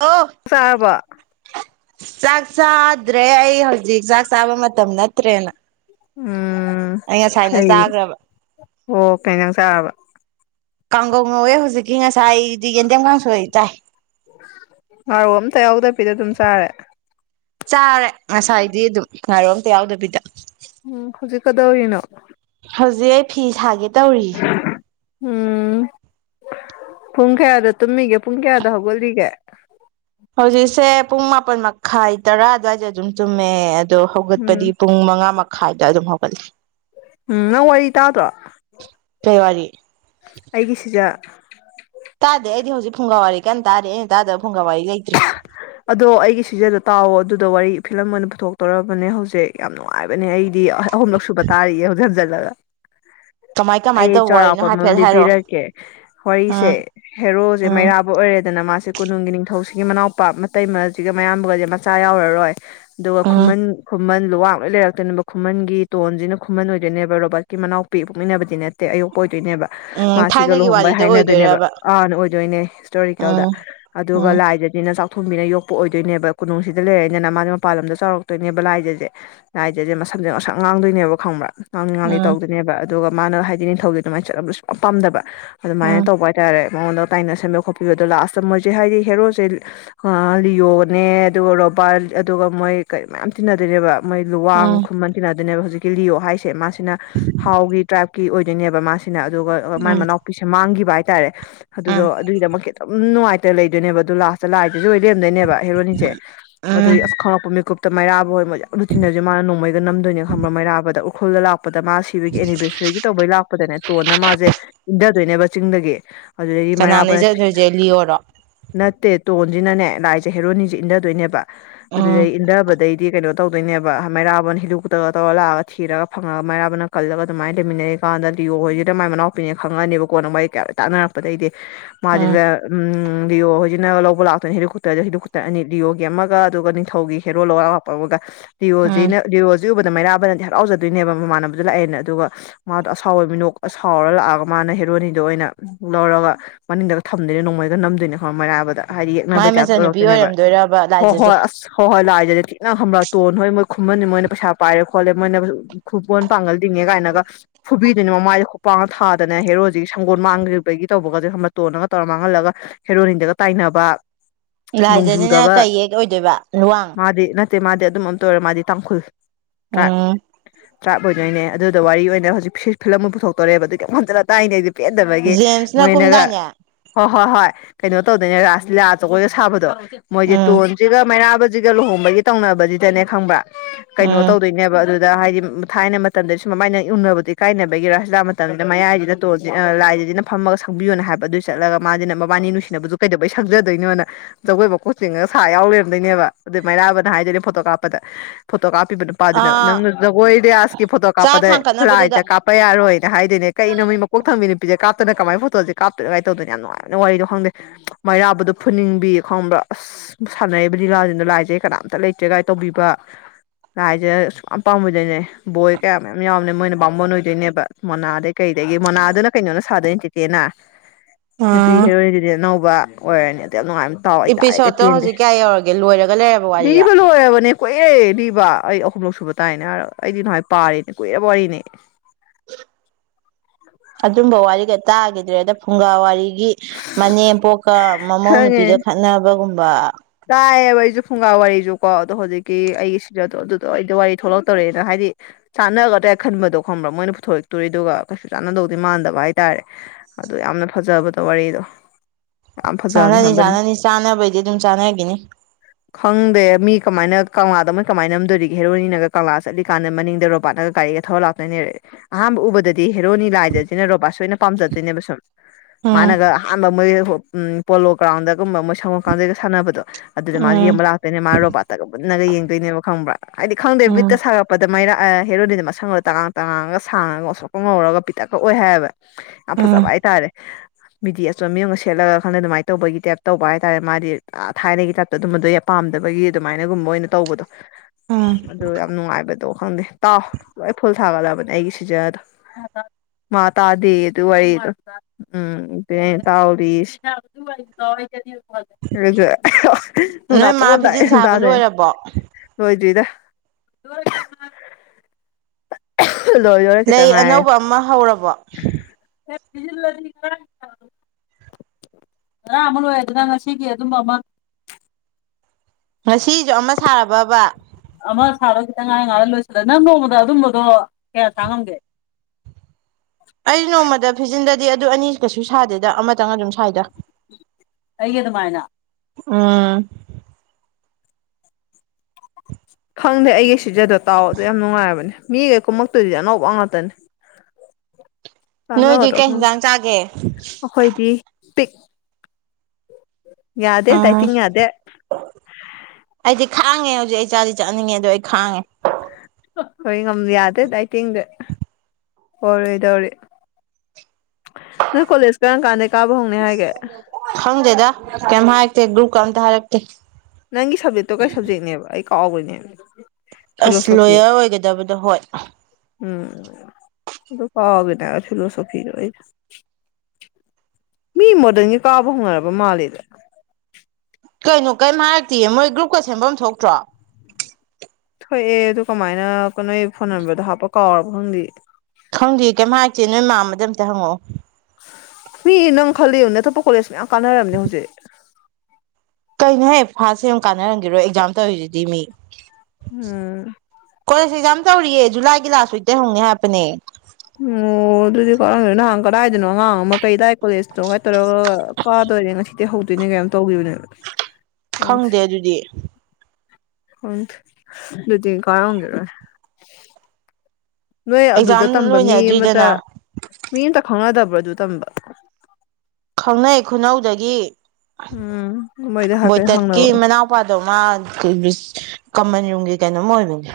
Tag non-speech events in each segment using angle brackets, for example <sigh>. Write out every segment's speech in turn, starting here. ꯑꯣ ꯆꯥꯔꯕ ꯆꯥꯛ ꯆꯥꯗ꯭ꯔꯦ ꯑꯩ ꯍꯧꯖꯤꯛ ꯆꯥꯛ ꯆꯥꯕ ꯃꯇꯝ ꯅꯠꯇ꯭ꯔꯦꯅ ꯎꯝ ꯑꯩ ꯉꯁꯥꯏꯅ ꯐꯩ ꯆꯥꯈ꯭ꯔꯕ ꯑꯣ ꯀꯖꯪ ꯆꯥꯔꯕ ꯀꯥꯡꯒꯧ ꯉꯧꯋꯦ ꯍꯧꯖꯤꯛꯀꯤ ꯉꯁꯥꯏꯗꯤ ꯌꯦꯟꯗꯦꯝ ꯀꯥꯡꯁꯣꯏ ꯇꯥꯏ ꯉꯥꯔꯣ ꯑꯝꯇ ꯌꯥꯎꯗꯕꯤꯗ ꯑꯗꯨꯝ ꯆꯥꯔꯦ ꯆꯥꯔꯦ ꯉꯁꯥꯏꯗꯤ ꯑꯗꯨꯝ ꯉꯥꯔꯣꯛ ꯑꯝꯇ ꯌꯥꯎꯗꯕꯤꯗ ꯀꯗꯧ ꯑꯣꯏꯅꯅꯣ ꯍꯧꯖꯤꯛ ꯑꯩ ꯐꯤ ꯁꯥꯒꯦ ꯇꯧꯔꯤꯌꯦ ꯎꯝ ꯄꯨꯡ ꯀꯌꯥꯗ ꯇꯨꯝꯃꯤꯒꯦ ꯄꯨꯡ ꯀꯌꯥꯗ ꯍꯧꯒꯠꯂꯤꯒꯦ ꯍꯧꯖꯤꯛꯁꯦ ꯄꯨꯡ ꯃꯥꯄꯜ ꯃꯈꯥꯏ ꯇꯔꯥ ꯑꯗꯨꯋꯥꯏꯗ ꯑꯗꯨꯝ ꯆꯨꯝꯃꯦꯦ ꯑꯗꯣ ꯍꯧꯒꯠꯄꯗꯤ ꯎꯝ ꯄꯨꯡ ꯃꯉꯥ ꯈꯥꯏꯗ ꯑꯗꯨꯝꯃꯣꯒ ꯎꯝ ꯅꯪ ꯋꯥꯔꯤ ꯇꯥꯗ꯭ꯔꯣ ꯀꯩꯋꯥꯗꯤ ꯎ <unintelligible> ꯇꯥꯗꯦ ꯑꯩꯗꯤ ꯍꯧꯖꯤꯛ ꯐꯨꯡꯒꯥ ꯋꯥꯔꯤ ꯀꯔꯤꯝ ꯇꯥꯔꯤꯦ ꯑꯩꯅ ꯇꯥꯗꯕ ꯐꯨꯡꯒꯥ ꯋꯥꯔꯤ ꯂꯩꯇ꯭ꯔꯦ ꯑꯗꯣ ꯑꯩꯒꯤ ꯁꯤꯖꯗꯣ ꯇꯥꯎꯑꯣ ꯑꯗꯨꯗ ꯋꯥꯔꯤ ꯐꯤꯂꯝ ꯑꯃ ꯑꯣꯏꯅ ꯄꯨꯊꯣꯛꯇꯧꯔꯕꯅꯦ ꯍꯧꯖꯤꯛ ꯌꯥꯝ ꯅꯨꯡꯉꯥꯏꯕꯅꯦ ꯑꯩ ꯗꯤ ꯑꯍꯨꯝꯂꯛ ꯁꯨꯕ ꯇꯥꯔꯤꯌꯦ ꯍꯧꯖꯤꯛ ꯍꯟꯖꯜꯂꯒ <unintelligible> ꯑꯩ ꯇꯧꯕ ꯋꯥꯔꯤꯅꯣ ꯆꯥꯎꯔꯥꯛꯄ ꯑꯃꯃꯝ ꯍꯥꯏꯐꯦꯠ ꯍꯥꯏꯔꯛꯑꯣ ꯂꯤꯕꯤꯔꯛꯀꯦ ꯋꯥꯔꯤꯁꯦ ꯎꯝ ꯍꯦꯔꯣꯁꯦ ꯎꯝ ꯃꯩꯔꯥꯕ ꯑꯣꯏꯔꯦꯗꯅ ꯃꯁꯤ ꯀꯅꯨꯡꯒꯤ ꯅꯤꯡꯊꯧꯁ ꯁꯤꯒꯤ ꯃꯅꯥꯎꯄꯥ ꯃꯇꯩꯁꯤꯒ ꯃꯌꯥꯝꯕꯒꯁꯦ ꯃꯆꯥ ꯌꯥꯎꯔꯔꯣꯏ ꯑꯗꯨꯒ ꯎꯝ ꯈꯨꯃꯟ ꯈꯨꯃꯟ ꯂ ꯋꯥꯡ ꯂꯣꯏ ꯂꯩꯔꯛꯇꯣꯏꯅꯦꯕ ꯈꯨꯃꯟꯒꯤ ꯇꯣꯟꯁꯤꯅ ꯈꯨꯃꯟ ꯑꯣꯏꯗꯣꯏꯅꯦꯕ ꯔꯣꯕꯥꯔꯠꯀꯤ ꯃꯅꯥꯎ ꯄꯦꯛ ꯄꯣꯛꯃꯤꯟꯅꯗꯤ ꯅꯠꯇꯦ ꯑꯌꯣꯛꯄ ꯎꯝ ꯃꯥꯁꯤꯒ ꯊꯥꯏꯅꯒꯤ ꯂꯨꯍꯣꯡꯕ ꯋꯥꯔꯤꯗ ꯍꯥꯏꯅꯗꯣꯏꯅꯦꯕ ꯑꯣꯏꯗꯣꯏꯔꯕ ꯑꯥ ꯑꯣꯏꯗꯣꯏꯅꯦ ꯍꯇꯣꯔꯤꯀꯦꯜꯗ ꯎꯝ ꯎꯝ ꯍꯥꯏꯦ ꯊꯨꯝꯕꯤꯅ ꯌꯣꯛꯄ ꯑꯣꯏꯗꯣꯏꯅꯦꯕ ꯀꯣꯅꯨꯡꯁꯤꯗ ꯂꯩꯔꯅꯤꯅ ꯃꯥꯗꯤ ꯃꯄꯥꯟ ꯂꯝꯗ ꯆꯥꯎꯔꯛꯇꯣꯏꯅꯦꯕ ꯂꯥꯏꯖꯁꯦ ꯂꯥꯏꯖꯁꯦ ꯃꯁ ꯁꯕꯖꯦꯛ ꯃꯁꯛ ꯉꯥꯡꯗꯣꯏꯅꯦꯕ ꯈꯪꯕ꯭ꯔꯥ ꯉꯥꯡ ꯉꯥꯡꯂꯤ ꯎꯝ ꯇꯧꯗꯣꯏꯅꯦꯕ ꯑꯗꯨꯒ ꯃꯥꯅ ꯍꯥꯏꯗꯤ ꯅꯤꯡꯊꯧꯒꯤ ꯑꯗꯨꯃꯥꯏꯅ ꯆꯠꯂꯕꯁꯨ ꯌꯥꯝ ꯄꯥꯝꯗꯕ ꯑꯗꯨꯃꯥꯏꯅ ꯇꯧꯕ ꯍꯥꯏꯇꯥꯔꯦ ꯃꯉꯣꯟꯗ ꯇꯥꯏꯅ ꯁꯦꯝꯕꯤ ꯈꯣꯠꯄꯤꯕꯗꯣ ꯂꯥꯁꯇ ꯃꯣꯏꯁꯦ ꯍꯥꯏꯗꯤ ꯍꯦꯔꯣꯁꯦ ꯑ ꯂꯤꯌꯣꯒꯅꯦ ꯑꯗꯨꯒ ꯔꯣꯕꯥꯔꯠ ꯑꯗꯨꯒ ꯃꯣꯏ ꯀꯩ ꯃꯌꯥꯝ ꯇꯤꯟꯅꯗꯣꯏꯅꯦꯕ ꯃꯣꯏ ꯂꯨꯋꯥꯡ ꯎꯝ ꯈꯨꯝꯟ ꯇꯤꯅ ꯑꯗꯨꯅꯦꯕ ꯍꯧꯖꯤꯛꯀꯤ ꯂꯤꯌꯣ ꯍꯥꯏꯁꯦ ꯃꯥꯁꯤꯅ ꯍꯥꯎꯒꯤ ꯇ꯭ꯔꯥꯏꯞꯀꯤ ꯑꯣꯏꯗꯣꯏꯅꯦꯕ ꯃꯥꯁꯤ ꯁꯤꯅ ꯑꯗꯨꯒ ꯃꯥꯏ ꯃꯅꯥꯎꯄꯤꯁꯦ ꯃꯥꯡꯈꯤꯕ ꯍꯥꯏꯇꯥꯔꯦ ꯎꯝ ꯑꯗꯨꯗꯣ ꯑꯗꯨꯒꯤꯗꯃꯛ ꯈꯤꯇ ꯅꯨꯡꯉꯥꯏꯇꯦ ꯂꯩꯗꯣꯏꯅꯦꯕ ꯑꯗꯨꯣ ꯂꯥꯁꯇ ꯂꯥꯛꯏꯁꯤꯁꯨꯣꯏꯔꯦꯝꯗꯣꯏꯅꯦꯕ ꯍꯦꯔꯣꯅꯤꯁꯦ ꯑꯗꯨ ꯎꯝ ꯑꯁ ꯈꯪꯉꯛꯄ ꯃꯤꯀꯨꯞ ꯇ ꯃꯩꯥ ꯑꯣꯏꯕ ꯃ ꯌꯥꯝ ꯂꯨꯤꯟꯅꯁꯦ ꯃꯥꯅ ꯅꯣꯡꯃꯩ ꯅꯝꯗꯣꯏ ꯈꯪꯕ꯭ꯔ ꯃꯔꯥꯕꯗ ꯎꯈ꯭ꯔꯨꯜꯗ ꯂꯥꯛꯄ ꯂꯄꯗ ꯃꯥ ꯁꯤꯕꯒꯤ ꯑꯦꯅꯤꯚꯔꯁꯔꯤꯒꯤ ꯇꯧꯕꯩ ꯂꯥꯛꯄꯗꯅꯦ ꯇꯣꯟꯅ ꯃꯥꯁꯦ ꯏꯟꯊꯗꯣꯏꯅꯦꯕ ꯆꯤꯡꯗꯒꯤ ꯑꯗꯨꯖꯤ ꯏ ꯃꯅꯥ ꯀꯅꯥꯅꯣ ꯄ ꯏꯖꯗꯣꯏꯁꯦ ꯂꯤꯌꯣꯔꯣ ꯅꯠꯇꯠ ꯇꯣꯟꯖꯤꯅꯅꯦ ꯂꯥꯏꯖꯦ ꯍꯦꯔꯣꯅꯤꯖꯦ ꯏꯟꯗꯗꯣꯏꯅꯦꯕ ꯎꯝ ꯑꯗꯨꯗꯩ ꯏꯟꯗꯕꯗꯩꯗꯤ ꯀꯩꯅꯣ ꯇꯧꯗꯣꯏꯅꯦꯕ ꯃꯩꯔꯥꯕꯟ ꯍꯤꯂꯤꯀꯨꯇꯔꯒ ꯇꯧꯔ ꯂꯥꯛꯑꯒ ꯊꯤꯔꯒ ꯐꯪꯉꯒ ꯃꯩꯔꯥꯕꯅ ꯀꯜꯂꯒ ꯑꯗꯨꯃꯥꯏꯅ ꯂꯩꯃꯤꯟꯅꯩ ꯀꯥꯟꯗ ꯂꯤꯂꫭꯍꫭꯏꯖꯤꯗ ꯃꯥꯏ ꯃꯅꯥꯎꯄꯤꯅꯦ ꯈꯪꯉꯛ ꯑꯅꯦꯕꯀꯣ ꯅꫭꯡꯝꯩ ꯀꯌꯥ ꯇꯥꯟꯅꯔꯛꯄꯗꯩꯗꯤ ꯎꯝ ꯃꯥꯖꯤꯗ ꯎꯝ ꯂꯤꯌꫭ ꯈꫭꯏꯒꯤꯅꯒ ꯂꯧ ꯂꯩꯕ ꯂꯥꯛꯇꯣꯏꯅꯦ ꯍꯦꯂꯤꯀꯨꯇꯔꯗ ꯍꯦꯂꯤꯀꯨꯇꯔ ꯑꯅꯤ ꯂꯤꯌꫭꯒꯤ ꯑꯃꯒ ꯑꯗꯨꯒ ꯅꯤꯡꯊꯧꯒꯤ ꯍꯦꯔꫭ ꯂꯧ ꯂꯥꯛꯄ ꯑꯃꯒ ꯎꯝ ꯗꯤꯑꯣꯖꯤꯅ ꯗꯤꯑꫭ ꯑꯗꯨ ꯎꯕꯗ ꯃꯩꯔꯥꯕꯅꯗꯤ ꯍꯔꯥꯎꯖꯗꯣꯏꯅꯦꯕ ꯃꯃꯥꯟꯅꯕꯗꯨ ꯂꯥꯛꯑꯦꯅ ꯑꯗꯨꯒ ꯃꯥꯗꯣ ꯑꯁꯥꯎꯕ ꯃꯤꯅꯣꯛ ꯁꯥꯎꯔꯒ ꯂꯥꯛꯑꯒ ꯃꯥ ꯃꯥꯅ ꯍꯦꯔꯣꯅꯤꯗ ꯑꯣꯏꯅ ꯂꯧꯔꯒ ꯃꯅꯤꯡꯗꯒ ꯊꯝꯗꯣꯏꯅꯦ ꯅꯣꯡꯃꯩꯒ ꯅꯝꯗꯣꯏꯅꯦ ꯍ ꯃꯩꯔꯥꯕꯗ ꯍꯥꯏꯗꯤ ꯃꯥꯏ ꯌꯦꯛꯅꯕꯩ ꯇꯥꯏꯞꯇ ꯃꯆꯟꯅꯨꯄꯤ ꯑꯣꯏꯔꯛꯇꯣꯏꯅꯦꯕ ꯑꯣꯏꯔꯝꯗꯣꯏꯔꯕ ꯍꯣꯏ ꯂꯥꯏꯖꯁꯦ ꯍꯣꯏ ꯑꯁ ꯍꯣꯏ ꯍꯣꯏ ꯂꯥꯏꯖꯗ ꯊꯤꯅ ꯍꯝꯕꯔꯥ ꯇꯣꯟ ꯍꯣꯏ ꯃꯣꯏ ꯈꯨꯨꯝꯃꯟꯅꯤ ꯃꯣꯏꯅ ꯄꯩꯁꯥ ꯄꯥꯏꯔꯦ ꯈꯣꯠꯂꯦ ꯃꯣꯏꯅ ꯈꯨꯕꯣꯟ ꯄꯥꯡꯒꯜꯂꯤꯡꯉꯦ ꯀꯥꯏꯅꯒ ꯐꯨꯕꯤꯗꫭꯏꯅꯦ ꯃꯃꯥꯏꯗ ꯈꯨꯄꯥꯛ ꯈꯨꯄꯥꯛꯅꯊꯥꯗꯅ ꯍꯦꯔꯣꯖꯤ ꯁꯪꯒꯣꯜ ꯃꯥꯡꯒꯔꯤꯕꯒꯤ ꯇꯧꯕꯒꯖꯦ ꯈꯪꯕꯔ ꯇꯣꯟꯅꯒ ꯇꯧꯔ ꯃꯥꯡꯍꯜꯂꯒ ꯍꯦꯔꫭꯏꯅꯤꯗꯒ ꯇꯥꯏꯅꯕ ꯆꯥꯛ ꯂꯥꯏꯖꯁꯤꯅ ꯅꯣꯡꯖꯨꯗꯒ ꯀꯩ ꯌꯦꯛ ꯑꯣꯏꯗꯣꯏꯕ ꯂꯨꯋꯥꯡ ꯃꯥꯗꯤ ꯅꯠ ꯇꯦ ꯃꯥꯗꯤ ꯑꯗꯨꯝꯕ ꯑꯝꯇ ꯑꯣꯏꯔꫭꯏ ꯃꯥꯗꯤ ꯇꯥꯡꯈꯨꯜ ꯎꯝ ꯇ꯭ꯔꯥꯞ ꯑꯣꯏꯗꯣꯏꯅꯦ ꯑꯗꯨꯗꫭ ꯋꯥꯔꯤ ꯑꯣꯏꯅ ꯍꯧꯖꯤꯛ ꯐꯤꯂꯝ ꯑꯃ ꯄꯨꯊꯣꯛꯇꫭꯔꯦꯕ ꯑꯗꯨꯒꯤ ꯑꯃꯨꯛ ꯍꯟꯖꯤꯜꯂꯒ ꯇꯥꯏꯅꯦ ꯑꯩꯗꯤ ꯄꯦꯟꯗꯕꯒꯤ ꯖꯦꯝꯁꯅ ꯃꯣꯏꯅꯒ ꯀꯨꯝꯗꯥꯏꯅꯦ ꯍꯣ ꯍꯣꯏ ꯍꯣꯏ ꯀꯩꯅꯣ ꯇꯧꯗꯣꯏꯅꯦ ꯔꯥꯁ ꯂꯤꯂꯥ ꯆ ꯀꯣꯏꯒ ꯁꯥꯕꯗꯣ ꯃꯣꯏꯗꯤ ꯎꯝ ꯇꯣꯟꯁꯤꯒ ꯃꯩꯔꯥꯕꯁꯤꯒ ꯂꯨꯍꯣꯡꯕꯒ ꯇꯧꯅꯕꯁꯤꯗꯅꯦ ꯈꯪꯕ꯭ꯔ ꯀꯩꯅꯣ ꯎꯝ ꯇꯧꯗꯣꯏꯅꯦꯕ ꯑꯗꯨ ꯍꯥꯏꯗꯤ ꯊꯥꯏꯅ ꯃꯇꯝꯗ ꯁꯨꯃꯥꯏꯅ ꯎꯅꯕꯗꯤ ꯀꯥꯏꯅꯕꯒꯤꯔꯥ ꯁꯤꯂꯥꯛ ꯃꯇꯝꯗ ꯃꯌꯥꯏꯁꯤꯗꯥꯏ ꯅ ꯐꯝꯃꯒ ꯁꯪꯕꯤꯌꯣꯅ ꯍꯥꯏꯕ ꯑꯗꯨꯏ ꯆꯠꯂꯒ ꯃꯥꯁꯤꯅ ꯃꯕꯥꯅꯤ ꯅꯨꯡꯁꯤꯅꯕꯗꯨꯁꯨ ꯀꯩꯗꯧꯕꯩ ꯈꯪꯖꯗꯣꯏꯅꯦꯣꯅ ꯖꯒꯣꯏꯕ ꯀꯣꯆꯤꯡꯉꯒ ꯁꯥ ꯌꯥꯎ ꯂꯩꯔꯝꯗꯣꯏꯅꯦꯕ ꯑꯗꯨꯗꯩ ꯃꯩꯔꯥꯕꯅ ꯍꯥꯏꯗꯣꯏꯅꯦ ꯐꯣꯇꯣ ꯀꯥꯞꯄꯗ ꯐꯣꯇꯣ ꯀꯥꯞꯄꯤꯕ ꯅꯨꯄꯥꯗꯨꯅ ꯑꯥ ꯅꯪꯅ ꯖꯒꯣꯏ ꯔꯤꯌꯥꯁꯀꯤ ꯐꯣꯇꯣ ꯆꯥꯛ ꯀꯥꯞꯄꯗ ꯊꯥꯡꯀꯠꯅꯕꯗꯨꯗ ꯐꯥꯏꯠꯇ ꯀꯥꯞꯄ ꯌꯥꯔꯣꯏꯅ ꯍꯥꯏꯗꯣꯏꯅꯦ ꯀ ꯑꯩꯅ ꯃꯩ ꯃꯀꯣꯛ ꯊꯪꯕꯤ ꯅꯨꯄꯤꯖꯦ ꯀꯥꯞꯇꯅ ꯀꯃꯥꯏ ꯐꯣꯇꯣꯖꯦ ꯀꯥꯞꯇ ꯑꯗꯨꯃꯥꯏ ꯇꯧꯗꫭꯏꯅꯦ ꯌꯥꯝ ꯅꯨꯡꯉꯥꯏꯕꯅꯦ ꯋꯥꯔꯤꯗꯣ ꯈꯪꯗꯦ ꯃꯩꯔꯥꯕꯗꯣ ꯐꯨꯅꯤꯡꯕꯤ ꯈꯪꯕ꯭ꯔꯥ ꯑꯁ ꯁꯥꯟꯅꯩꯕ ꯂꯤꯂꯥꯖꯤꯡꯗꯣ ꯂꯥꯏꯖꯦ ꯀꯅꯥꯝꯇ ꯂꯩꯇ꯭ꯔꯦꯒꯥꯏ ꯇꯧꯗꯨꯏꯕ ꯂꯥꯏꯖ ꯁꯨꯛ ꯄꯥꯝ ꯄꯥꯝꯃꯣꯏꯗꯨꯏꯅꯦ ꯕꯣꯏ ꯀꯌꯥ ꯃꯌꯥꯝ ꯌꯥꯎꯕꯅꯦ ꯃꯣꯏꯅ ꯕꯥꯃꯣꯟ ꯑꯣꯏꯗꯣꯏꯅꯦꯕ ꯃꫭꯅꯗꯩ ꯀꯩ ꯀꯩꯗꯒꯤ ꯃꯣꯅꯥꯗꯨꯅ ꯀꯩꯅꯣꯅ ꯁꯥꯗꯣꯏꯅ ꯇꯦꯇꯦꯅ ꯅꯨꯄꯤ ꯎꯝ ꯍꯦꯔꯣꯏꯅꯤꯗꯨꯗꯤ ꯑꯅꯧꯕ ꯑꯣꯏꯔꯅꯤ ꯑꯗꯨ ꯌꯥꯝ ꯅꯨꯡꯉꯥꯏꯕꯅꯦ ꯇꯥꯎ ꯑꯩ ꯇꯥꯔꯤꯒꯩ ꯏꯄꯤꯁꯣꯠꯇꯣ ꯄꯦꯟꯗꯦ ꯍꯧꯖꯤꯛ ꯀꯌꯥ ꯌꯧꯔꯒꯦ ꯂꯣꯏꯔꯒ ꯂꯩꯔꯕ ꯋꯥꯔꯤꯔ ꯂꯤꯕ ꯂꫭꯏꯔꯕꯅꯦ ꯀꯨꯏꯔꯦꯂꯤ ꯕ ꯑꯩ ꯑꯍꯨꯝꯂꯛ ꯁꯨꯕ ꯇꯥꯏꯅꯦ ꯍꯥꯏꯔꯒ ꯑꯩꯗꯤ ꯅꯍꯥꯋꯥꯏ ꯄꯥꯔꯤꯅꯦ ꯀꯨꯏꯔꯕ ꯋꯥꯔꯤꯅꯤ ꯑꯗꯨꯝꯕ ꯋꯥꯔꯤꯒ ꯇꯥꯒꯤꯗ꯭ꯔꯦꯗ ꯐꯨꯡꯒꯥ ꯋꯥꯔꯤ ꯒꯤ ꯃꯅꯦꯝꯄꯣꯛꯀ ꯃꯃꯧ ꯅꯨꯄꯤꯒ ꯈꯪꯉꯦ ꯈꯠꯅꯕꯒꯨꯝꯕ ꯇꯥꯏꯌꯦꯕ ꯑꯩꯖꯨ ꯐꯨꯡꯒꯥ ꯋꯥꯔꯤꯖꯨ ꯀꯣ ꯑꯗꯣ ꯍꯧꯖꯤꯛꯀꯤ ꯑꯩꯒꯤ ꯁꯤꯖꯗꯣ ꯑꯗꯨꯗꯣ ꯑꯩꯗꯤ ꯋꯥꯔꯤ ꯊꯣꯔꯛꯇꫭꯔꯦꯅ ꯍꯥꯏꯗꯤ ꯆꯥꯟꯅꯔꯒꯗ꯭ꯔ ꯍꯦꯛ ꯈꯟꯕꯗꯣ ꯈꯪꯕ꯭ꯔꯥ ꯃꯣꯏꯅ ꯄꯨꯊꯣꯔꯛꯇꯣꯏꯗꯨꯒ ꯀꯩꯁꯨ ꯆꯥꯟꯅꯗꯧꯗꯤ ꯃꯥꯟꯗꯕ ꯍꯥꯏꯇꯥꯔꯦ ꯑꯗꯨ ꯌꯥꯝꯅ ꯐꯖꯕꯗꯣ ꯋꯥꯔꯤꯗꯣ ꯌꯥꯝ ꯐꯖꯕꯅꯤ ꯆꯥꯟꯅꯅꯤ ꯍꯥꯏꯕ ꯆꯥꯟꯅꯅꯤ ꯆꯥꯟꯅꯕꯩꯗꯤ ꯑꯗꯨꯝ ꯆꯥꯟ ꯈꯪꯗꯦ ꯃꯤ ꯀꯃꯥꯏꯅ ꯀꯪꯂꯥꯗ ꯃꯣꯏ ꯀꯃꯥꯏ ꯅꯝꯗꯨꯔꯤꯒꯦ ꯍꯦꯔꯣꯅꯤꯅꯒ ꯀꯪꯂꯥ ꯆꯠꯂꯤꯀꯥꯟꯗ ꯃꯅꯤꯡꯗꯒ ꯄꯥꯠꯅꯔ ꯒꯥꯔꯤꯒ ꯊꯧꯔ ꯂꯥꯛꯇꫭꯏꯅꯦ ꯑꯍꯥꯟ ꯎꯕꯗꯗꯤ ꯍꯦꯔꯣꯅꯤ ꯂꯥꯏꯖꯖꯤꯅ ꯔꯣꯕꯥꯁ ꯍꫭꯏꯅ ꯄꯥꯝꯖꯗꯣꯏꯅꯦꯕ ꯁꯨꯝ ꯎꯝ ꯃꯥꯅꯒ ꯑꯍꯥꯟꯕ ꯃꯣꯏ ꯎꯝ ꯄꯣꯂꯣ ꯒ꯭ꯔꯥꯎꯟꯗꯒ ꯃ ꯃꯁꯥꯋꫭꯡ ꯀꯥꯡꯖꯩꯒ ꯁꯥꯟꯅꯕꯗꯣ ꯑꯗꯨꯗ ꯃꯥꯖꯦ ꯎꯝ ꯌꯦꯡꯕ ꯂꯥꯛꯇꯣꯏꯅꯦ ꯃꯥ ꯔꯣꯕꯥꯠꯇꯒ ꯃꯨꯟꯅꯒ ꯌꯦꯡꯗꯣꯏꯅꯦꯕ ꯈꯪꯕ꯭ꯔꯥ ꯍꯥꯏꯗꯤ ꯈꯪꯗꯦ ꯎꯝ ꯕꯤꯠꯇ ꯁꯥꯒꯠꯄꯗ ꯃꯥꯏꯔꯥ ꯑꯩ ꯍꯦꯔꯣꯅꯤꯗꫭ ꯃꯁꯝꯒ ꯇꯉꯥꯡ ꯇꯉꯥꯡꯉꯒ ꯁꯥꯡꯉꯒ ꯉꯣꯁꯣꯛꯀ ꯉꯧꯔꯒ ꯄꯤꯇꯛꯀ ꯑꯣꯏ ꯍꯥꯏꯌꯦꯕ ꯌꯥꯝ ꯎꯝ ꯐꯖꯕ‌ ꯍꯥꯏꯇꯥꯔꯦ ꯃꯦꯗꯤ ꯑꯆꯣꯟꯕꯤ ꯑꯃꯒ ꯁꯦꯠꯂꯒ ꯈꯪꯗꯦ ꯑꯗꯨꯃꯥꯏ ꯇꯧꯕꯒꯤ ꯇꯥꯏꯞ ꯇꯧꯕ ꯍꯥꯏ ꯇꯥꯔꯦ ꯃꯥꯗꯤ ꯑ ꯊꯥꯏꯅꯒꯤ ꯇꯥꯏꯞꯇ ꯑꯗꯨꯝꯕꯗꯣ ꯌꯥꯝ ꯄꯥꯝꯗꯕꯒꯤ ꯑꯗꯨꯃꯥꯏꯅꯒꯨꯝꯕ ꯑꯣꯏꯅ ꯇꯧꯕꯗꯣ ꯎꯝ ꯑꯗꯨ ꯌꯥꯝ ꯅꯨꯡꯉꯥꯏꯕꯅꯦ ꯇꯧ ꯈꯪꯗꯦ ꯇꯥꯎ ꯂꯣꯏ ꯐꯨꯜ ꯊꯥꯒꯠꯂꯕꯅꯦ ꯑꯩꯒꯤ ꯁꯤꯖꯗꯣ ꯃꯥ ꯇꯥꯗꯦꯌꯦ ꯑꯗꯨꯏ ꯋꯥꯔꯤꯗꫭ ꯎꯝ ꯑꯗꯨꯅꯦ ꯇꯧꯔꯤ ꯗꯤ <unintelligible> ꯑꯗꯨ ꯅꯣꯏ ꯃꯥ ꯇꯨꯅꯇꫭꯟꯗꯥꯏ ꯐꯤꯖꯤꯟ ꯁꯥꯕ ꯇꯥꯗꯦ ꯂꯣꯏꯔꯕꯣ ꯂꯣꯏꯗ꯭ꯔꯤꯗ ꯑꯍꯨ‌ ꯑꯍꯨ ꯂꯣꯏꯗꫭꯔꯦ ꯈꯤꯇꯪ ꯂꯩ ꯉꯥꯏꯔꯦ ꯑꯅꯧꯕ ꯑꯃ ꯍꯧꯔꯕꯣ ꯑꯃ ꯑꯣꯏꯗ ꯊ ꯑꯗꯨꯝꯝꯕꯃ ꯉꯁꯤꯁꯨ ꯑꯃ ꯁꯥꯔꯕꯕꯥ ꯇꯉꯥꯏ ꯉꯥ ꯂꯣꯏꯁꯤꯜꯂꯦ ꯅꯪ ꯅꯣꯡꯃꯗ ꯑꯗꯨꯝꯕꯗꯣ ꯀꯌꯥ ꯊꯥꯡꯉꯝꯒꯦ ꯑꯩ ꯅꯣꯡꯃꯗ ꯐꯤꯖꯤꯟꯗꯗꯤ ꯑꯗꯨ ꯑꯅꯤ ꯀꯩꯁꯨ ꯁꯥꯗꯦꯗ ꯑꯃꯇꯪ ꯑꯗꯨꯝ ꯁꯥꯏꯗ ꯑꯩꯒ ꯑꯗꯨꯃꯥꯏꯅ ꯑꯥ ꯈꯪꯗꯦ ꯑꯩꯒꯤ ꯁꯤꯖꯗꯣ ꯇꯥꯎꯑꯣꯗꯣ ꯌꯥꯝ ꯅꯨꯡꯉꯥꯏꯔꯕꯅꯦ ꯃꯤꯒꯩ ꯀꯨꯝꯃꯛꯇꯨꯗꯤ ꯑꯅꯧꯕ ꯉꯥꯛꯇꯅꯦ ꯅꯣꯏꯗꯤ ꯆꯥꯟꯅꯒꯗ꯭ꯔꯣ ꯀꯩ ꯈꯪ ꯌꯦꯟꯁꯥꯡ ꯆꯥꯒꯦ ꯄꯤ ꯌꯥꯗꯦ ꯎꯝ ꯇꯗꯥꯥꯏꯇꯤꯡ ꯌꯥꯗꯦ ꯑꯩꯗꯤ ꯈꯥꯡꯉꯦ ꯍꯧꯖꯤꯛ ꯑꯩ ꯆꯥꯗꯤ ꯆꯠꯅꯤꯡꯉꯦ ꯑꯗꯣ ꯑꯩ ꯈꯥꯡꯉꯦ ꯍꯣꯏ ꯉ ꯌꯥꯗꯦ ꯑꯩꯥꯏ ꯊꯤꯡꯗ ꯍꯔꯣꯏꯗꯧꯔ ꯅꯪ ꯀꯣꯂꯦꯖ ꯀꯔꯝ ꯀꯥꯟꯗ ꯈꯪꯗꯦꯗ ꯀꯩꯝ ꯍꯥꯏꯔꯛꯇꯦ ꯒ꯭ꯔꯨꯞꯀ ꯑꯝꯇ ꯍꯥꯏꯔꯛꯇꯦ ꯅꯪꯒꯤ ꯁꯞꯖꯦꯛꯇꯣ ꯀꯔꯤ ꯁꯞꯖꯦꯛꯅꯦꯕ ꯑꯩ ꯀꯥꯎꯕꯣꯏꯅꯦꯕ ꯑꯁ ꯂꯣꯌꯔ ꯑꯣꯏꯒꯗꯕꯗꯣ ꯍꯣꯏ ꯎꯝ ꯑꯗꯨ ꯀꯥꯎꯒꯔꯦꯗ ꯐꯤꯂꫭꯁꫭꯐꯤꯗꫭ ꯑꯩ ꯃꯤ ꯃꯣꯗ‍꯭ꯔꯟꯒꯤ ꯀꯥꯕ ꯍꯧꯅꯔꯕ ꯃꯥꯜꯂꯤꯗ ꯀꯩꯅꯣ ꯀꯩꯝ ꯍꯥꯏꯔꯛꯇꯤꯌꯦ ꯃꯣꯏ ꯒ꯭ꯔꯨꯞꯀ ꯁꯦꯝꯕꯝ ꯊꯣꯛꯇ꯭ꯔꯣ ꯊꯣꯛꯑꯦ ꯑꯗꯨ ꯀꯃꯥꯏꯅ ꯀꯩ ꯅꫭꯏ ꯐꯣꯟ ꯅꯝꯕꯔꯗꯣ ꯍꯥꯞꯄ ꯀꯥꯎꯔꯕ ꯈꯪꯗꯦ ꯈꯪꯗꯦ ꯀꯩꯝ ꯍꯥꯏꯇꯦ ꯅꯣꯏ ꯃꯥꯟꯕꯗ ꯑꯝꯇ ꯍꯪꯉꯛꯑꯣ ꯃꯤ ꯅꯪ ꯈꯜꯂꯤꯌꯨ ꯅꯇꯣꯞꯄ ꯀꯣꯂꯦꯖ ꯃꯌꯥꯝ ꯀꯥꯟꯅꯔꯝꯅꯦ ꯍꯧꯖꯤꯛ ꯀꯩꯅꯣꯍꯌꯦ ꯐꯥꯔꯁ ꯌꯥꯝ ꯀꯥꯟꯅꯔꯝꯒꯦꯔꯣ ꯑꯦꯛꯖꯥꯝ ꯇꯧꯔꯤꯗꯨꯗꯤ ꯃꯤ ꯎꯝ ꯀꯣꯂꯦꯖ ꯑꯦꯛꯖꯥꯝ ꯇꯧꯔꯤꯌꯦ ꯖꯨꯂꯥꯏꯒꯤ ꯂꯥꯁꯁꯨ ꯏꯇꯩ ꯍꯧꯅꯦ ꯍꯥꯏꯞꯄꯅꯦ ꯑꯣ ꯑꯗꯨꯗꯤ ꯀꯔꯝꯗꯅꯣꯍꯥꯡ ꯀꯗꯥꯏꯗꯅꯣ ꯑꯉꯥꯡ ꯑꯃ ꯀꯩꯗ ꯍꯥꯏꯀꯣꯇꯣꯥꯏ ꯇꯧꯔꯒ ꯇꯗꯣꯏꯔꯅꯦ ꯉꯁꯤꯗꯤꯤ ꯍꯧꯗꯣꯏꯅꯦ ꯀꯩꯅꯝ ꯇꯧꯈꯤꯕꯅꯦꯕꯦ ꯈꯪꯗꯦ ꯑꯗꯨꯗꯤ ꯍ ꯑꯗꯨꯗꯤ ꯀꯔꯒꯦ ꯅꯣꯏ ꯑꯗꯨꯗ ꯑꯦꯛꯖꯥꯝ ꯇꯝꯕ ꯃꯤ ꯑꯃꯇ ꯂꯣꯏꯅꯗ꯭ꯔꯤꯗꯅ ꯃꯤ ꯑꯃꯇ ꯈꯪꯅꯗꯕ ꯑꯗꯨ ꯇꯝꯕ ꯊꯧꯅꯩ ꯈꯨꯅꯧꯗꯒꯤ ꯎꯝ ꯃꯣꯏꯗ ꯍꯥꯏꯐꯦꯠ ꯕꯣꯏꯇꯠꯀꯤ ꯍꯪꯅꯕ ꯃꯅꯥꯎꯄꯥꯗꯣꯃ ꯀꯃꯟ ꯌꯨꯝꯒꯤ ꯀꯩꯅꯣ ꯃ ꯑꯣꯏꯕꯅꯦ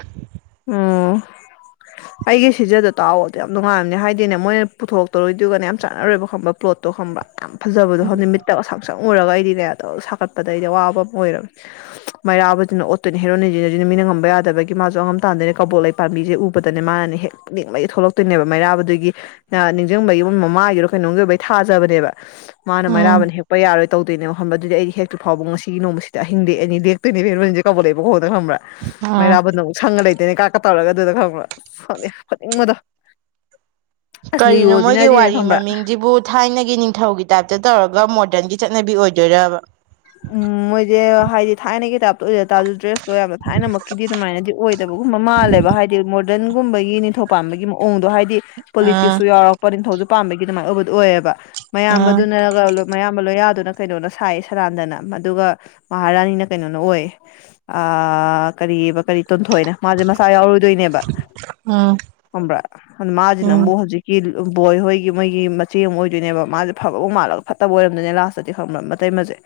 ꯑꯣ <unintelligible> ꯑꯩꯒꯤ ꯁꯤꯖꯗꯣ ꯇꯥꯛꯑꯣꯗꯤꯣ ꯌꯥꯝ ꯅꯨꯡꯉꯥꯏꯔꯝꯅꯦ ꯍꯥꯏꯗꯤꯅꯦ ꯃꯣꯏꯅ ꯄꯨꯊꯣꯔꯛꯇꯔꯣꯏꯗꯨꯒꯅ ꯌꯥꯝꯅ ꯆꯥꯟꯅꯔꯣꯏꯕ ꯈꯪꯕ ꯄ꯭ꯂꯣꯠꯇ ꯐꯣꯠꯇꯣ ꯈꯪꯕ꯭ꯔ ꯌꯥꯝ ꯐꯖꯗꯣꯅꯤꯃꯤꯠꯇ ꯑꯁꯥꯝ ꯁꯪꯉꯨꯔꯒ ꯑꯩꯗꯤ ꯌꯥꯇꯧ ꯁꯥꯒꯠꯄꯗ ꯑꯩꯗꯤ ꯑꯋꯥꯕ ꯑꯃ ꯑꯣꯏꯔꯕꯝꯅꯤ ꯃꯩꯔꯥꯕꯗꯨꯅ ꯑꯣꯠꯇꯣꯏꯅꯤ ꯍꯦꯔꯣꯅꯖꯤ ꯑꯗꯨꯅ ꯃꯤꯅ ꯉꯝꯕ ꯌꯥꯗꯕꯒꯤ ꯃꯥꯁꯨ ꯑꯉꯝ ꯗꯅꯦ ꯀꯕꯣꯜ ꯂꯩ ꯄꯥꯝꯕꯤꯁꯦ ꯎꯕꯗꯅꯦ ꯃꯥꯅꯅꯦ ꯍꯦꯛ ꯅꯤꯡꯕꯩ ꯊꯣꯛꯂꯛꯇꯣꯏꯅꯦꯕ ꯃꯩꯔꯥꯕꯗꯨꯒꯤ ꯅꯤꯡꯁꯤꯡꯕꯒꯤ ꯃꯃ ꯃꯥꯒꯤꯔꯣ ꯀꯩꯅꯣꯝꯒꯤ ꯑꯣꯏꯕꯩ ꯊꯥꯖꯕꯅꯦꯕ ꯃꯥꯅ ꯎꯝ ꯃꯩꯔꯥꯕꯅ ꯍꯦꯛꯄ ꯌꯥꯔꯣꯏ ꯇꯧꯗꯣꯏꯅꯦꯕ ꯍꯝꯕ ꯑꯗꯨꯗꯤ ꯑꯩꯗꯤ ꯍꯛꯇꯨ ꯐꯥꯎꯕ ꯉꯁꯤꯒꯤ ꯅꯣꯡꯁꯤꯗ ꯍꯤꯡꯦꯛꯑꯅꯤꯦꯛꯇꯣꯏꯅꯦꯕ ꯍꯔꯣꯏꯟꯁꯦ ꯀꯧꯕꯥꯎ ꯂꯩꯕ ꯍꯣꯏ ꯈꯪꯕ꯭ꯔꯥ ꯎꯝ ꯃꯩꯔꯥꯕꯨꯅ ꯑꯃꯨꯛ ꯁꯪꯉ ꯂꯩꯇ ꯇꯦꯅꯦ ꯀꯥꯔꯀ ꯇꯧꯔꯒ ꯑꯗꯨꯗ ꯈꯪꯕ꯭ꯔꯥ ꯁꯣꯅꯤꯌꯥꯅꯤꯡꯕꯗꯣ ꯀꯔꯤꯅꯣ ꯃꯣꯏꯒꯤ ꯋꯥꯔꯤ ꯃꯃꯤꯡꯁꯤꯕꯨ ꯊꯥꯏꯅꯒꯤ ꯅꯤꯡꯊꯧꯒꯤ ꯇꯥꯏꯞꯇ ꯇꯧꯔꯒ ꯃꯣꯗꯔꯟꯒꯤ ꯆꯠꯅꯕꯤ ꯑꯣꯏꯗꯣꯏꯔꯕ ꯎꯝ ꯃꯣꯏꯁꯦ ꯍꯥꯏꯗꯤ ꯊꯥꯏꯅ ꯀꯈꯤꯇꯕꯇ ꯑꯣꯏ ꯗꯨ ꯗ꯭ꯔꯦꯁꯇꯣ ꯌꯥꯝꯅ ꯊꯥꯏꯅꯃꯛꯀꯤꯗꯤ ꯑꯗꯨꯃꯥꯏꯅꯗꯤ ꯑꯣꯏꯗꯕꯒꯨꯝꯕ ꯃꯥꯜꯂꯦꯕ ꯍꯥꯏꯗꯤ ꯗ ꯒꯨꯝꯕꯒꯤ ꯅꯤꯡꯊꯧ ꯄꯥꯟꯕꯒꯤ ꯃꯑꯣꯡꯗꯣ ꯍꯥꯏꯗꯤ ꯎꯝ ꯄꯣꯂꯤꯇꯤꯛꯁꯨ ꯌꯥꯎꯔꯛꯄ ꯅꯤꯡꯊꯧꯖꯤꯛ ꯑꯄꯥꯝꯕꯒꯤ ꯑꯗꯨꯃꯥꯏꯅ ꯑꯣꯏꯕꯗꯨꯣ ꯑꯣꯏꯌꯦꯕ ꯎꯝ ꯃꯌꯥꯝꯕꯗꯨꯅ ꯃꯌꯥꯝꯕ ꯂꯣꯌꯥꯗꯨꯅ ꯀꯩꯅꯣꯅ ꯁꯥꯏꯌꯦ ꯁꯂꯟꯗꯅ ꯑꯗꯨꯒ ꯃꯍꯥꯔꯥꯅꯤꯅ ꯀꯩꯅꯣꯅ ꯑꯣꯏ ꯀꯔꯤ ꯀꯔꯤ ꯇꯨꯝꯊꯣꯏꯅꯦ ꯃꯥꯁꯦ ꯃꯁꯥ ꯌꯥꯎꯔꯣꯏꯗꯣꯏꯅꯦꯕ ꯎꯝ ꯑꯣꯝꯕ꯭ꯔꯥ ꯃꯥꯖꯤꯅ ꯑꯃꯨꯛ ꯍꯧꯖꯤꯛꯀꯤ ꯕꯣꯏ ꯍꯣꯏꯒꯤ ꯃꯣꯏꯒꯤ ꯃꯆꯦ ꯑꯃ ꯑꯣꯏꯗꯣꯏꯅꯦꯕ ꯃꯥꯁꯦ ꯐꯕꯕꯨ ꯃꯥꯜꯂꯒ ꯐꯠꯇꯕ ꯑꯣꯏꯔꯝꯗꯣꯏꯅꯦ ꯂꯥꯁꯇꯗꯤ ꯈꯪꯕ꯭ꯔ ꯃꯇꯩ ꯃꯁꯦ꯫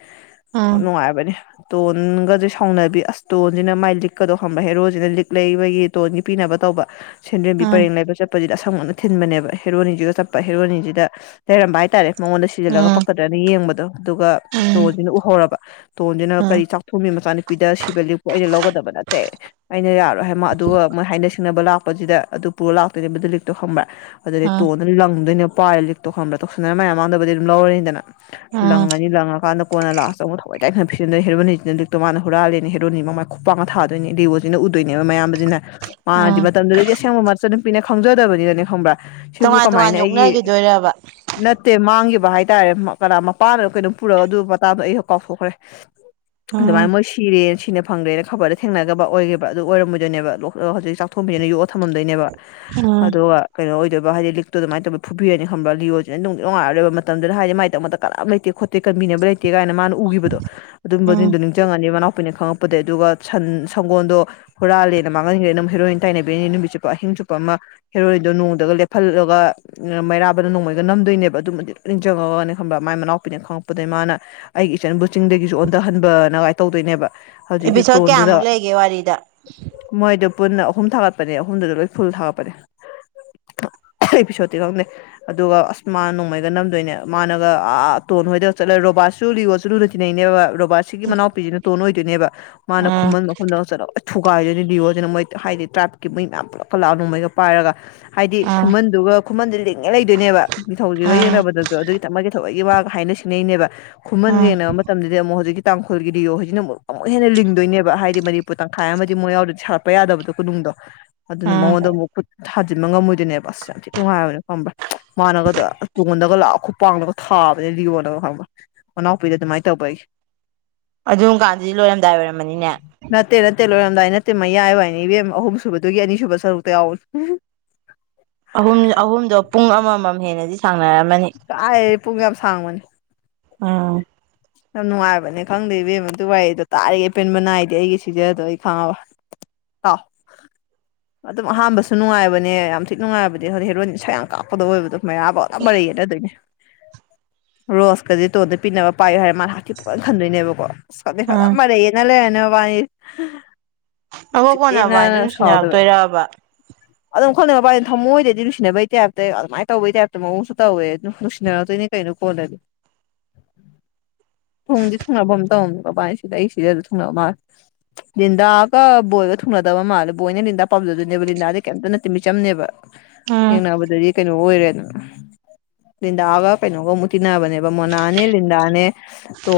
ꯎꯝ ꯌꯥꯝ ꯅꯨꯡꯉꯥꯏꯕꯅꯦ꯫ ꯇꯣꯟꯒꯁꯦ ꯁꯥꯎꯅꯕꯤ ꯑꯁꯇꯣꯟꯁꯤꯅ ꯃꯥꯏ ꯂꯤꯛꯀꯗꯧ ꯈꯪꯕ꯭ꯔꯥ ꯍꯦꯔꯣꯁꯤꯅ ꯂꯤꯛ ꯂꯩꯕꯒꯤ ꯇꯣꯟꯒꯤ ꯄꯤꯅꯕ ꯇꯧ ꯇꯧꯕ ꯁꯦꯟꯗ꯭ꯔꯦꯝꯕꯤ ꯎꯝ ꯎꯝ ꯄꯔꯦꯡ ꯂꯩꯕ ꯆꯠꯄꯁꯤꯗ ꯑꯁꯪꯕꯅ ꯊꯤꯟꯕꯅꯦꯕ ꯍꯦꯔꯣꯅꯤꯁꯤꯒ ꯆꯠꯄ ꯍꯦꯔꯣꯅꯤꯁꯤꯗ ꯂꯩꯔꯝꯕ ꯍꯥꯏꯇꯥꯔꯦ꯫ ꯃꯉꯣꯟꯗ ꯁꯤꯖꯤꯜꯂꯒ ꯎꯝ ꯄꯛꯀꯗ꯭ꯔꯅ ꯌꯦꯡꯕꯗꯣ ꯑꯗꯨꯒ ꯎꯝ ꯇꯣꯁꯤꯅ ꯎꯍꯧꯔꯕ꯫ ꯇꯣꯟꯁꯤꯅ ꯎꯝ ꯀꯔꯤ ꯆꯥꯛꯊꯣꯃꯤ ꯃꯆꯥꯅꯨꯄꯤꯗ ꯁꯤꯕ ꯂꯤꯞꯄꯨ ꯑꯩꯅ ꯂꯧꯒꯗꯕ ꯅꯠꯇꯦ ꯑꯩꯅ ꯌꯥꯔꯣꯏ ꯍꯥꯏꯃ ꯑꯗꯨꯒ ꯃꯣꯏ ꯍꯥꯏꯅ ꯁꯤꯡꯅꯕ ꯂꯥꯛꯄꯁꯤꯗ ꯑꯗꯨ ꯄꯨꯔ ꯂꯥꯛꯇꯣꯏꯅꯦ ꯃꯗꯨ ꯂꯤꯛꯇꯣ ꯈꯝꯕꯕ꯭ꯔꯥ ꯑꯗꯨꯗꯩ ꯎꯝ ꯇꯣꯟꯗꯨꯅ ꯂꯪꯗꯣꯏꯅꯦ꯫ ꯄꯥꯏ ꯂꯤꯛ ꯇꯣꯛ ꯈꯟꯕ꯭ꯔꯥ ꯇꯧꯁꯤꯟꯗꯅ ꯃꯌꯥꯝ ꯃꯥꯡꯗꯕꯨꯗꯤ ꯑꯗꯨꯝ ꯂꯧꯔꯅꯤꯗꯅ ꯎꯝ ꯂꯪꯉꯅꯤ ꯂꯪꯉꯀꯥꯟꯗ ꯀꯣꯟꯅ ꯂꯥꯁ ꯀꯣꯏꯏ ꯇꯥꯏ ꯐꯅ ꯐꯤꯖꯗ ꯍꯦꯣꯅꯤꯁꯤꯅ ꯑꯗꯨꯗꯛꯇ ꯃꯥꯅ ꯍꯨꯔꯥꯜꯂꯦ ꯍꯦꯔꯣꯅꯤ ꯃꯥꯏ ꯈꯨꯄꯥꯛꯄꯒ ꯊꯥꯗꯣꯏꯅꯦ ꯗꯦꯕꯣꯁꯤꯅ ꯎꯗꯣꯏꯅꯦꯕ ꯃꯌꯥꯝꯕꯁꯤꯅ꯫ ꯃꯥꯗꯤ ꯎꯝ ꯃꯇꯝꯗꯨꯗꯗꯤ ꯑꯁꯦꯡꯕ ꯃꯆ ꯅꯨꯄꯤꯅ ꯈꯪꯖꯗꯕꯅꯤꯅꯅꯦ ꯈꯪꯕ꯭ꯔꯥ꯫ ꯁꯤꯕꯨ ꯇꯣꯉꯥꯟ ꯀꯃꯥꯏꯅ ꯇꯣꯉꯥꯟ ꯑꯩꯒꯤ ꯌꯣꯛꯅꯈꯤꯗꯣꯏꯔꯕ ꯅꯠꯇꯦ ꯃꯥꯡꯈꯤꯕ꯫ ꯍꯥꯏꯇꯥꯔꯦ ꯃꯄ ꯀꯩꯅꯣ ꯄꯨꯔꯒ ꯑꯗꯨꯒꯤ ꯃꯇꯗꯣ ꯑꯩꯁꯨ ꯀꯥꯎꯊꯣꯛꯈ꯭ꯔꯦ꯫ ꯎꯝ ꯑꯗꯨꯃꯥꯏꯅ ꯃꯣꯏ ꯁꯤꯔꯤꯦ ꯁꯤꯅ ꯐꯪꯗ꯭ꯔꯦꯅ ꯈꯕꯔꯗ ꯊꯦꯡꯅꯕ ꯑꯣꯏꯒꯦꯕꯥ ꯑꯗꯨ ꯑꯣꯏꯔꯝꯃꯗꯣꯏꯅꯦꯕ ꯍꯧꯖꯤꯛ ꯆꯥꯛꯊꯣꯡꯝꯕꯤꯁꯤꯅ ꯌꯣꯛꯑ ꯊꯃꯝꯗꯣꯏꯅꯦꯕ ꯎꯝ ꯑꯗꯣ ꯀꯩꯅꯣ ꯍꯥꯏꯗꯤ ꯂꯤꯛꯇꯣ ꯑꯗꯨꯃꯥꯏ ꯇꯧꯕ ꯐꯨꯕꯤꯔ ꯈ ꯂꯤꯑꯣꯅꯉꯥꯏꯔꯣꯏꯕ ꯃꯇꯝꯗꯨꯅ ꯍꯥꯏꯗꯤ ꯃꯥꯏ ꯇ ꯀꯝ ꯂꯩꯇꯦ ꯈꯣꯠꯇꯦ ꯕꯤꯅꯕ ꯂꯩꯇꯦ ꯀꯥꯏꯅ ꯃꯥꯅ ꯎꯒꯤꯕꯗꯣ ꯎꯝ ꯑꯗꯨꯝꯕꯗꯨꯗꯣ ꯅꯤꯡꯁꯪꯑꯅꯤ ꯃꯅꯥꯎ ꯄꯤꯅꯦ ꯈꯪꯉꯛꯄꯗꯒꯤꯩ ꯑꯗꯨꯒ ꯁꯟ ꯁꯪꯒꯣꯜꯗꯣ ꯍꯨꯔꯥꯜꯂꯦꯅ ꯃꯥꯡꯍꯟꯒ꯭ꯔꯦꯅ ꯑꯗꯨꯝ ꯍꯦꯔꯣꯏꯟ ꯇꯥꯏꯅꯕꯤꯅꯤ ꯅꯨꯃꯤꯠ ꯆꯨꯞꯄ ꯑꯍꯤꯡ ꯆꯨꯞꯄ ꯑꯃ ꯍꯦꯔꯣꯏꯟꯗꯣ ꯅꯣꯡꯃꯗꯒ ꯂꯦꯞꯍꯜꯂꯒ ꯃꯩꯔꯥꯕꯗ ꯅꯣꯡꯃꯩꯒ ꯅꯝꯗꯣꯏꯅꯦꯕ ꯑꯗꯨꯃꯗꯤ ꯂ ꯅꯤꯡꯖ ꯈꯪꯉꯛꯒ ꯈꯪꯕ ꯃꯥꯏ ꯃꯅꯥꯎꯄꯤꯅꯦ ꯈꯪꯉꯛꯄꯗꯒꯤꯩ ꯃꯥꯅ ꯑꯩꯒꯤ ꯏꯆꯟ ꯕꯨ ꯆꯤꯡꯗꯒꯤꯁꯨ ꯑꯣꯟꯊꯍꯟꯕꯅ ꯀꯥꯏ ꯇꯧꯗꯣꯏꯅꯦꯕ꯫ ꯍꯧꯖꯤꯛꯀꯤ ꯑꯦꯄꯤꯁꯣꯠ ꯀꯌꯥꯃꯨꯛ ꯇꯣꯟꯗꯨꯗ ꯂꯩꯒꯦ ꯋꯥꯔꯤꯗ ꯃꯣꯏꯗꫬ ꯄꯨꯟꯅ ꯑꯍꯨꯝ ꯊꯥꯒꯠꯄꯅꯦ ꯑꯍꯨꯝꯗꯨꯗ ꯂꯣꯏ ꯐꯨꯜ ꯊꯥꯒꯠꯄꯅꯦ꯫ ꯑꯦꯄꯤꯁꯣꯠꯇꯤ ꯈꯪꯗꯦ ꯑꯗꯨꯒ ꯑꯁ ꯃꯥꯅ ꯅꯣꯡꯃꯩꯒ ꯅꯝꯗꯣꯏꯅꯦ ꯃꯥꯅꯒ ꯑꯥ ꯇꯨ ꯕꯣꯟ ꯍꯣꯏꯗ ꯆꯠꯂ ꯔꯣꯕꯥ ꯆꯨ ꯂꯤꯂꯤꯒꯣ ꯆꯨꯔꯨꯅ ꯇꯤꯟꯅꯩꯅꯦꯕ ꯔꯣꯕꯥꯔꯠꯁꯤꯒꯤ ꯃꯅꯥꯎꯄꯤꯁꯤꯅ ꯇꯣꯟꯅ ꯑꯣꯏꯗꯣꯏꯅꯦꯕ ꯃꯥꯅ ꯎꯝ ꯈꯨꯃꯟ ꯃꯈꯐꯝꯟꯗ ꯆꯠꯂ ꯊꯨꯒꯥꯏꯗꯣꯏꯅꯤ ꯂꯤꯌꯣꯁꯤꯅ ꯃꯣꯏ ꯍꯥꯏꯗꯤ ꯇ꯭ꯔꯥꯏꯞꯀꯤ ꯃꯩ ꯃꯌꯥꯝ ꯄꯨꯂꯞꯀ ꯂꯥꯛꯑꯅꯨ ꯃꯩꯒ ꯄꯥꯏꯔꯒ꯫ ꯍꯥꯏꯗꯤ ꯎꯝ ꯈꯨꯃꯟꯗꯨꯒ ꯈꯨꯃꯟꯗꯨ ꯂꯤꯡꯉꯦ ꯂꯩꯗꯣꯏꯅꯦꯕ ꯅꯤꯡꯊꯧꯗꯨꯒ ꯎꯝ ꯌꯦꯡꯅꯕꯗꯁꯨ ꯑꯗꯨꯒꯤ ꯊꯃꯛ ꯑꯩꯈꯣꯏꯒꯤ ꯋꯥꯒ ꯍꯥꯏꯅ ꯁꯤꯡꯅꯩꯅꯦꯕ ꯈꯨꯃꯟꯒ ꯎꯝ ꯌꯦꯡꯅꯕ ꯃꯇꯝꯗꯗꯤ ꯑꯃꯨꯛ ꯍꯧꯖꯤꯛꯀꯤ ꯇꯥꯡꯈꯨꯜꯒꯤ ꯗꯤꯌꯣ ꯍꯥꯏꯁꯤꯅ ꯑꯃꯨꯛ ꯑꯃꯨꯛ ꯍꯦꯟꯅ ꯂꯤꯡꯗꯣꯏꯅꯦꯕ ꯍꯥꯏꯗꯤ ꯃꯅꯤꯄꯨꯔ ꯇꯪꯈꯥꯏ ꯑꯃꯗꯤ ꯃꯣꯏ ꯌꯥꯎꯗ ꯁꯥꯒꯠꯄ ꯌꯥꯗꯕꯗꯣ ꯈꯨꯗꯨꯡ ꯗꯣ ꯑꯗꯨꯅ ꯎꯝ ꯃꯉꯣꯟꯗ ꯑꯃꯨꯛ ꯈꯨꯠ ꯊꯥꯖꯤꯟꯕ ꯉꯝꯃꯣꯏꯗꯣꯏꯅꯦꯕ ꯑꯁ ꯌꯥꯝ ꯊꯤꯠ ꯅꯨꯡꯉꯥꯏꯕꯅꯦ ꯈꯪꯕ꯭ꯔꯥ꯫ ꯃꯥꯅꯒꯗ ꯇꯨꯡꯉꯣꯟꯗꯒ ꯂꯥꯛ ꯈꯨꯄꯂꯒ ꯊꯥꯕꯅꯦ ꯂꯤꯌꯣꯅꯒ ꯈꯪꯕ꯫ ꯃꯅꯥꯎꯄꯤꯗ ꯑꯗꯨꯃꯥꯏꯅ ꯇꯧꯔꯛꯄꯩ꯫ ꯑꯗꯨꯝ ꯀꯥꯟꯗꯗꯤ ꯂꯣꯏꯔꯝꯗꯥꯏ ꯑꯣꯏꯔꯝꯃꯅꯤꯅꯦ꯫ ꯆꯔꯝꯗꯥꯏ ꯅꯠꯇꯦ ꯃꯌꯥꯏ ꯑꯣꯏ ꯍꯥꯏꯅꯦ ꯏꯕꯦꯝ ꯑꯍꯨꯝꯁꯨꯨꯕꯗꯨꯒꯤ ꯑꯅꯤꯁꯨꯕ ꯁꯔꯨꯛꯇ ꯌꯥꯎꯕꯅꯤ꯫ ꯑꯍꯨꯝ ꯑꯍꯨꯝꯗꯣ ꯄꯨꯡ ꯑꯃꯃꯝ ꯍꯦꯟꯅꯗꯤ ꯁꯥꯡ ꯀꯥꯏ ꯄꯨꯡ ꯌꯥꯝ ꯁꯥꯡꯕꯅꯤ꯫ ꯑꯥ꯫ ꯌꯥꯝ ꯅꯨꯡꯉꯥꯏꯕꯅꯦ ꯈꯪꯗꯦ ꯏꯕꯦꯝ ꯃꯗꯨ ꯋꯥꯔꯤꯗꯣ ꯇꯥꯔꯤꯒ ꯑꯄꯦꯟꯕ ꯅꯥꯏꯗꯤ ꯑꯩꯒꯤ ꯁꯤꯖꯗꯣ ꯑꯩ ꯈꯪꯑꯕ꯫ ꯑꯥꯎ꯫ ꯑꯗꯨꯝ ꯑꯍꯥꯟꯕꯁꯨ ꯅꯨꯡꯉꯥꯏꯕꯅꯦ ꯌꯥꯝ ꯊꯤꯛ ꯅꯨꯡꯉꯥꯏꯕꯅꯦ ꯍ ꯍꯦꯔꯣꯏꯅꯤꯟ ꯁꯁꯥ ꯌꯥꯝ ꯀꯥꯞꯄꯗ ꯑꯣꯏꯕꯗꯣ꯫ ꯃꯩꯔꯥꯐꯥꯎꯗ ꯃꯔꯩ ꯌꯦꯠꯅꯗꯣꯏꯅꯦ ꯔꯣꯁꯀꯁ ꯇꯣꯟꯗ ꯄꯤꯅꯕ ꯄꯥꯏꯌꯨ ꯍꯥꯏꯔ ꯃꯥ ꯍꯥꯇꯤ ꯄꯅ ꯈꯟꯗꯣꯏꯅꯦꯕꯀꯣ ꯐꯖ ꯎꯝ ꯃꯔꯩ ꯌꯦꯠꯅ ꯂꯩꯔꯅꯦ ꯃꯕꯥꯅꯤ꯫ ꯑꯕꯣꯛ ꯀꯣꯟꯅꯕ ꯎꯁꯤꯠꯇꯦꯅ ꯍꯥꯏꯗꯣ ꯑꯗꯨꯝ ꯁꯥꯎꯗꯕ꯫ ꯁꯤꯟꯅꯔꯛꯇꯣꯏꯔꯕ ꯑꯗꯨꯝ ꯈꯪꯂ ꯃꯄꯥꯥꯏ ꯊꯝꯃꯣꯏꯗꯩꯗꯤ ꯅꯨꯡꯁꯤꯅꯕꯩ ꯇꯥꯏꯞꯇ ꯑꯗꯨꯃꯥꯏ ꯇꯧꯕꯩ ꯇꯥꯏꯞꯇ ꯃꯑꯣꯡꯁꯨ ꯇꯧꯋꯦ ꯑꯗꯨꯝ ꯅꯨꯡꯁꯤꯅꯔꯛꯇꯣꯏꯅꯤ꯫ ꯅꯩ ꯀꯩꯩꯅꫭ ꯀꯣꯜꯂ <unintelligible> ꯊꯨꯡꯗꯤ ꯊꯨꯡꯅꯕ ꯑꯃ ꯇꯧꯔꯅꯦ ꯕꯕꯥꯅꯤ ꯁꯤꯗ ꯑꯩ ꯁꯤꯗ ꯑꯗꯨ ꯊꯨꯡꯅꯕ ꯃꯥꯜꯦ ꯟꯗꯥꯒ ꯕꯣꯏꯒ ꯊꯨꯡ ꯅ ꯄꯥꯝꯖꯅꯦꯕꯗꯥ ꯀꯤꯃꯤꯆꯝꯅꯦꯕ ꯎꯝ ꯌꯦꯡꯅꯕꯗꯤꯩꯅ ꯀꯩꯅꯣ ꯑꯣꯏꯔꯦꯗꯅ ꯂꯤꯟꯗꯥꯒ ꯀꯩꯅꯣꯒ ꯑꯃꯨꯛ ꯇꯤꯟꯅꯕꯅꯦꯕ ꯃꯣꯅꯥꯅꯦ ꯂꯤꯟꯗꯥꯅꯦ ꯇꯣ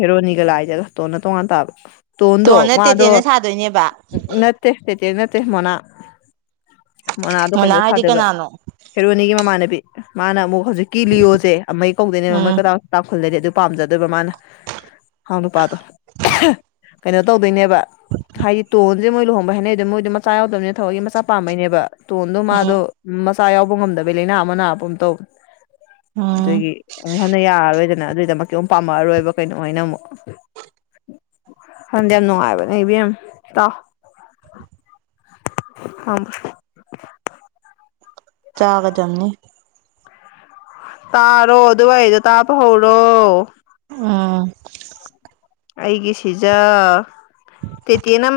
ꯍꯦꯔꯣꯅꯤꯒ ꯂꯥꯏꯗꯒ ꯇꯣꯟꯅ ꯇꯣꯡꯉꯥꯟ ꯇꯥꯕ ꯇꯣꯗꯣ ꯇꯣꯟꯅ ꯃꯥꯗꯣ ꯇꯦꯇꯦꯅ ꯁꯥꯗꯣꯏꯅꯦꯕ ꯅꯠꯇꯦ ꯏꯦ ꯅꯠꯇꯦ ꯃꯣꯅꯥ ꯃꯣꯅꯥꯗꯣ ꯃꯣꯅꯥ ꯀꯩꯅꯣ ꯍꯥꯏꯗꯤ ꯊꯥꯗꯕ ꯀꯅꯥꯅꯣ ꯍꯦꯔꯣꯅꯤꯒꯤ ꯃꯃꯥꯟꯅꯕꯤ ꯃꯥꯅ ꯑꯃꯨꯛ ꯍꯧꯖꯤꯛꯀꯤ ꯂꯤꯑꯣꯁꯦ ꯑꯃ ꯀꯧꯗꯣꯏꯅꯦꯕ ꯃꯣꯏ ꯎꯝ ꯀꯗꯥꯏ ꯇꯥꯎꯞꯈꯂꯗꯤ ꯑꯗꯨ ꯄꯥꯝꯖꯗꯣꯏꯕ ꯃꯥꯅ ꯑꯥꯎ ꯅꯨꯄꯥꯗꯣ ꯀꯩꯅꯣ ꯇꯧꯗꯣꯏꯅꯦꯕ ꯍꯥꯏꯗꯤ ꯇꯣꯟꯁꯦ ꯃꯣꯏ ꯂꯨꯍꯣꯡꯕ ꯍꯥꯏꯅꯩ ꯑꯗꯨ ꯃꯣꯏꯗꯣ ꯃꯆꯥ ꯌꯥꯎꯗꯕꯅꯤꯅ ꯊꯕꯛꯀꯤ ꯃꯆꯥ ꯄꯥꯝꯕꯩꯅꯦꯕ ꯇꯣꯟꯗꯣ ꯎꯝ ꯃꯥꯗꯣ ꯃꯆꯥ ꯌꯥꯎꯕ ꯉꯝꯗꯕꯩ ꯂꯩꯥꯏꯅꯥ ꯑꯃ ꯅꯥꯄ ꯑꯃ ꯇꯧ ꯎꯝ ꯑꯗꯨꯒꯤ ꯑꯃꯨꯛ ꯍꯟꯅ ꯌꯥꯔꯔꯣꯏꯗꯅ ꯑꯗꯨꯏꯗ ꯀꯣꯝ ꯄꯥꯝꯃꯛꯑꯔꯣꯏꯕ ꯀꯩꯅꯣ ꯍꯥꯏꯅ ꯑꯃꯨꯛ ꯍꯟꯗꯤ ꯌꯥꯝ ꯅꯅꯨꯡꯉꯥꯏꯕ ꯅꯕ ꯑꯦꯝ ꯇꯥꯎ ꯍ ꯆꯥꯒꯖꯝꯅꯤ ꯇꯥꯔꯣ ꯑꯗꯨꯋꯥꯏꯗꯣ ꯇꯥꯕ ꯍꯧꯔꯣ ꯎꯝ꯫ ꯑꯩꯒꯤ ꯁꯤꯖ ꯇꯦꯇꯦꯅ ꯃꯥ